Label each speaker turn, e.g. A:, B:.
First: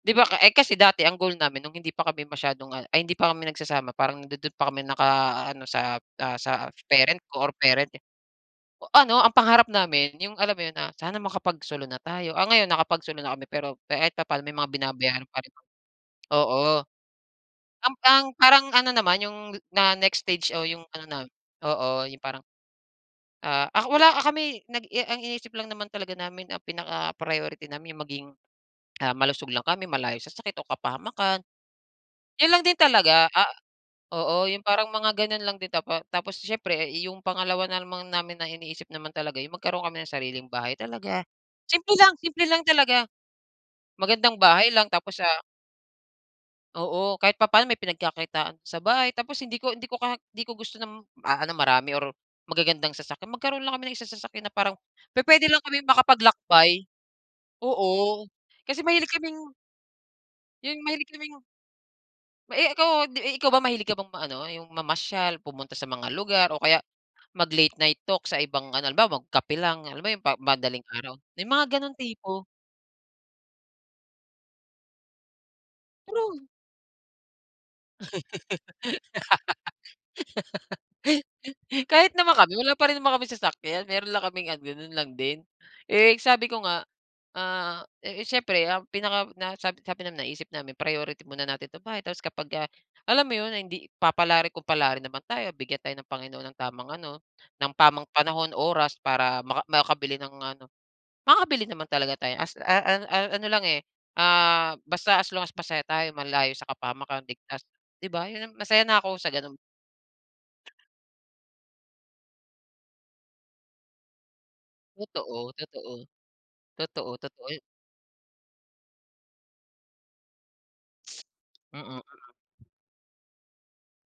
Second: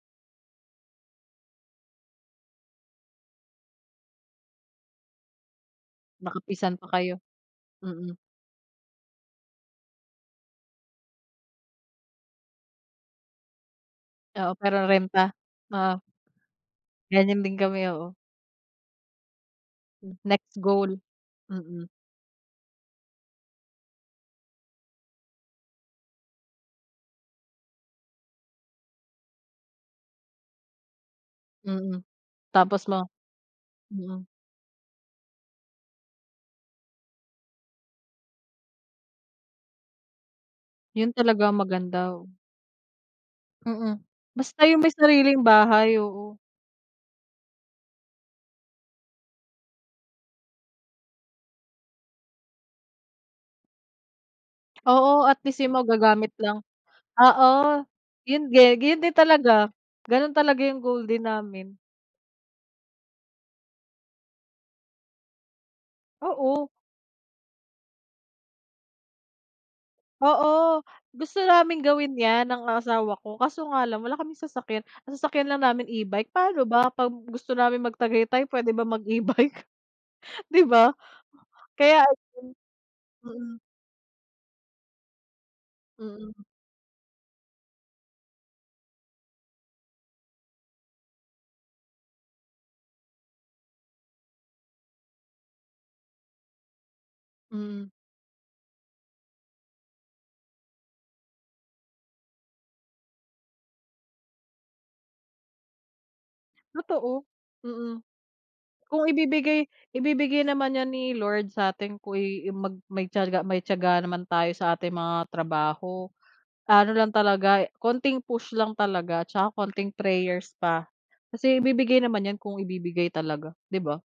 A: Di ba, eh, kasi dati ang goal namin nung hindi pa kami masyadong ano ay hindi pa kami nagsasama parang nandodo'n pa kami na ano, sa, ah, sa
B: Nakapisan pa kayo.
A: parent ko or parent niya.
B: Mm.
A: Ano, ang pangarap namin yung alam mo yun na, "Sana makapagsolo na tayo." Ah, ngayon nakapagsolo na kami, pero kahit papa'no
B: Oo,
A: may mga
B: pero
A: binabayaran
B: renta?
A: pa rin.
B: Oo.
A: Oo.
B: Ganyan din kami,
A: Ang
B: oo.
A: ang parang ano naman, yung na next stage
B: Next
A: o yung
B: goal.
A: ano namin
B: Mm.
A: oo, yung parang, ah, ak wala kami nag ang iniisip lang naman talaga namin, ang pinaka priority namin yung maging, ah, malusog lang kami, malayo sa sakit o kapahamakan.
B: Mm.
A: Yun lang din
B: Tapos mo.
A: talaga, ah
B: Mm.
A: oo, yung parang mga ganun lang din tapa tapos siyempre yung pangalawa naman namin na iniisip naman talaga yung magkaroon kami ng sariling bahay
B: Yun
A: talaga.
B: talaga
A: Simple
B: maganda.
A: lang, simple lang talaga.
B: Mm.
A: Magandang
B: Basta
A: bahay
B: yung
A: lang
B: may
A: tapos,
B: sariling
A: ah
B: bahay, oo.
A: Oo. Kahit papa'no may pinagkakitaan sa bahay tapos hindi ko hindi ko hindi ko gusto ng ano marami or magagandang sasakyan. Magkaroon lang kami ng isang sasakyan na parang pu
B: Oo,
A: puwede
B: atleast
A: lang
B: yun
A: kaming
B: magagamit lang.
A: makapaglakbay.
B: Oo.
A: Oo.
B: Yun din.
A: Kasi
B: Yun
A: mahilig
B: din
A: kaming
B: talaga. Ganun talaga yung
A: yung
B: goal
A: mahilig
B: din
A: kaming
B: namin.
A: Eh, ikaw 'di ikaw ba mahilig ka bang ma ano, yung mamasyal, pumunta sa mga lugar o
B: Oo.
A: kaya mag-late night talk sa ibang ano, halimbawa, magkape lang. Halimbawa, pa yung
B: Oo.
A: madaling araw.
B: Gusto
A: Yung mga
B: naming
A: ganung
B: gawin 'yan
A: tipo.
B: ng asawa ko kaso nga lang wala kaming sasakyan. Ang sasakyan lang namin e-bike.
A: True.
B: Paano ba 'pag gusto namin mag-Tagaytay puwede ba mag e-bike? Di ba? Kaya
A: Kahit naman
B: yun
A: kami wala pa rin naman kaming
B: mm.
A: sasakyan. Meron lang kaming ganun lang din. Eh,
B: Mm.
A: sabi ko nga, ah, eh, siyempre ang pinaka na sabi sabi namin, naisip namin priority muna natin itong bahay tapos kapagka alam mo yun, hindi papalarin kung palarin naman tayo, bigyan tayo ng Panginoon ng tamang ano, ng
B: Mm.
A: tamang panahon, oras para maka makabili ng ano. makakabili naman talaga tayo as, a a a ano lang, eh, ah, basta as long as masaya tayo, malayo sa kapahamakan,
B: Totoo.
A: ligtas,
B: Mm.
A: di ba? Yun masaya na
B: Kung
A: ako sa ganun.
B: ibibigay ibibigay naman 'yan ni Lord satin ko'y may tiyaga may tiyaga naman tayo sa ating mga
A: Totoo, totoo.
B: trabaho. Ano lang
A: Totoo, totoo yu
B: talaga, konting push lang talaga tsaka konting prayers pa kasi
A: Mm,
B: ibibigay naman
A: mm.
B: 'yan kung ibibigay talaga, 'di ba?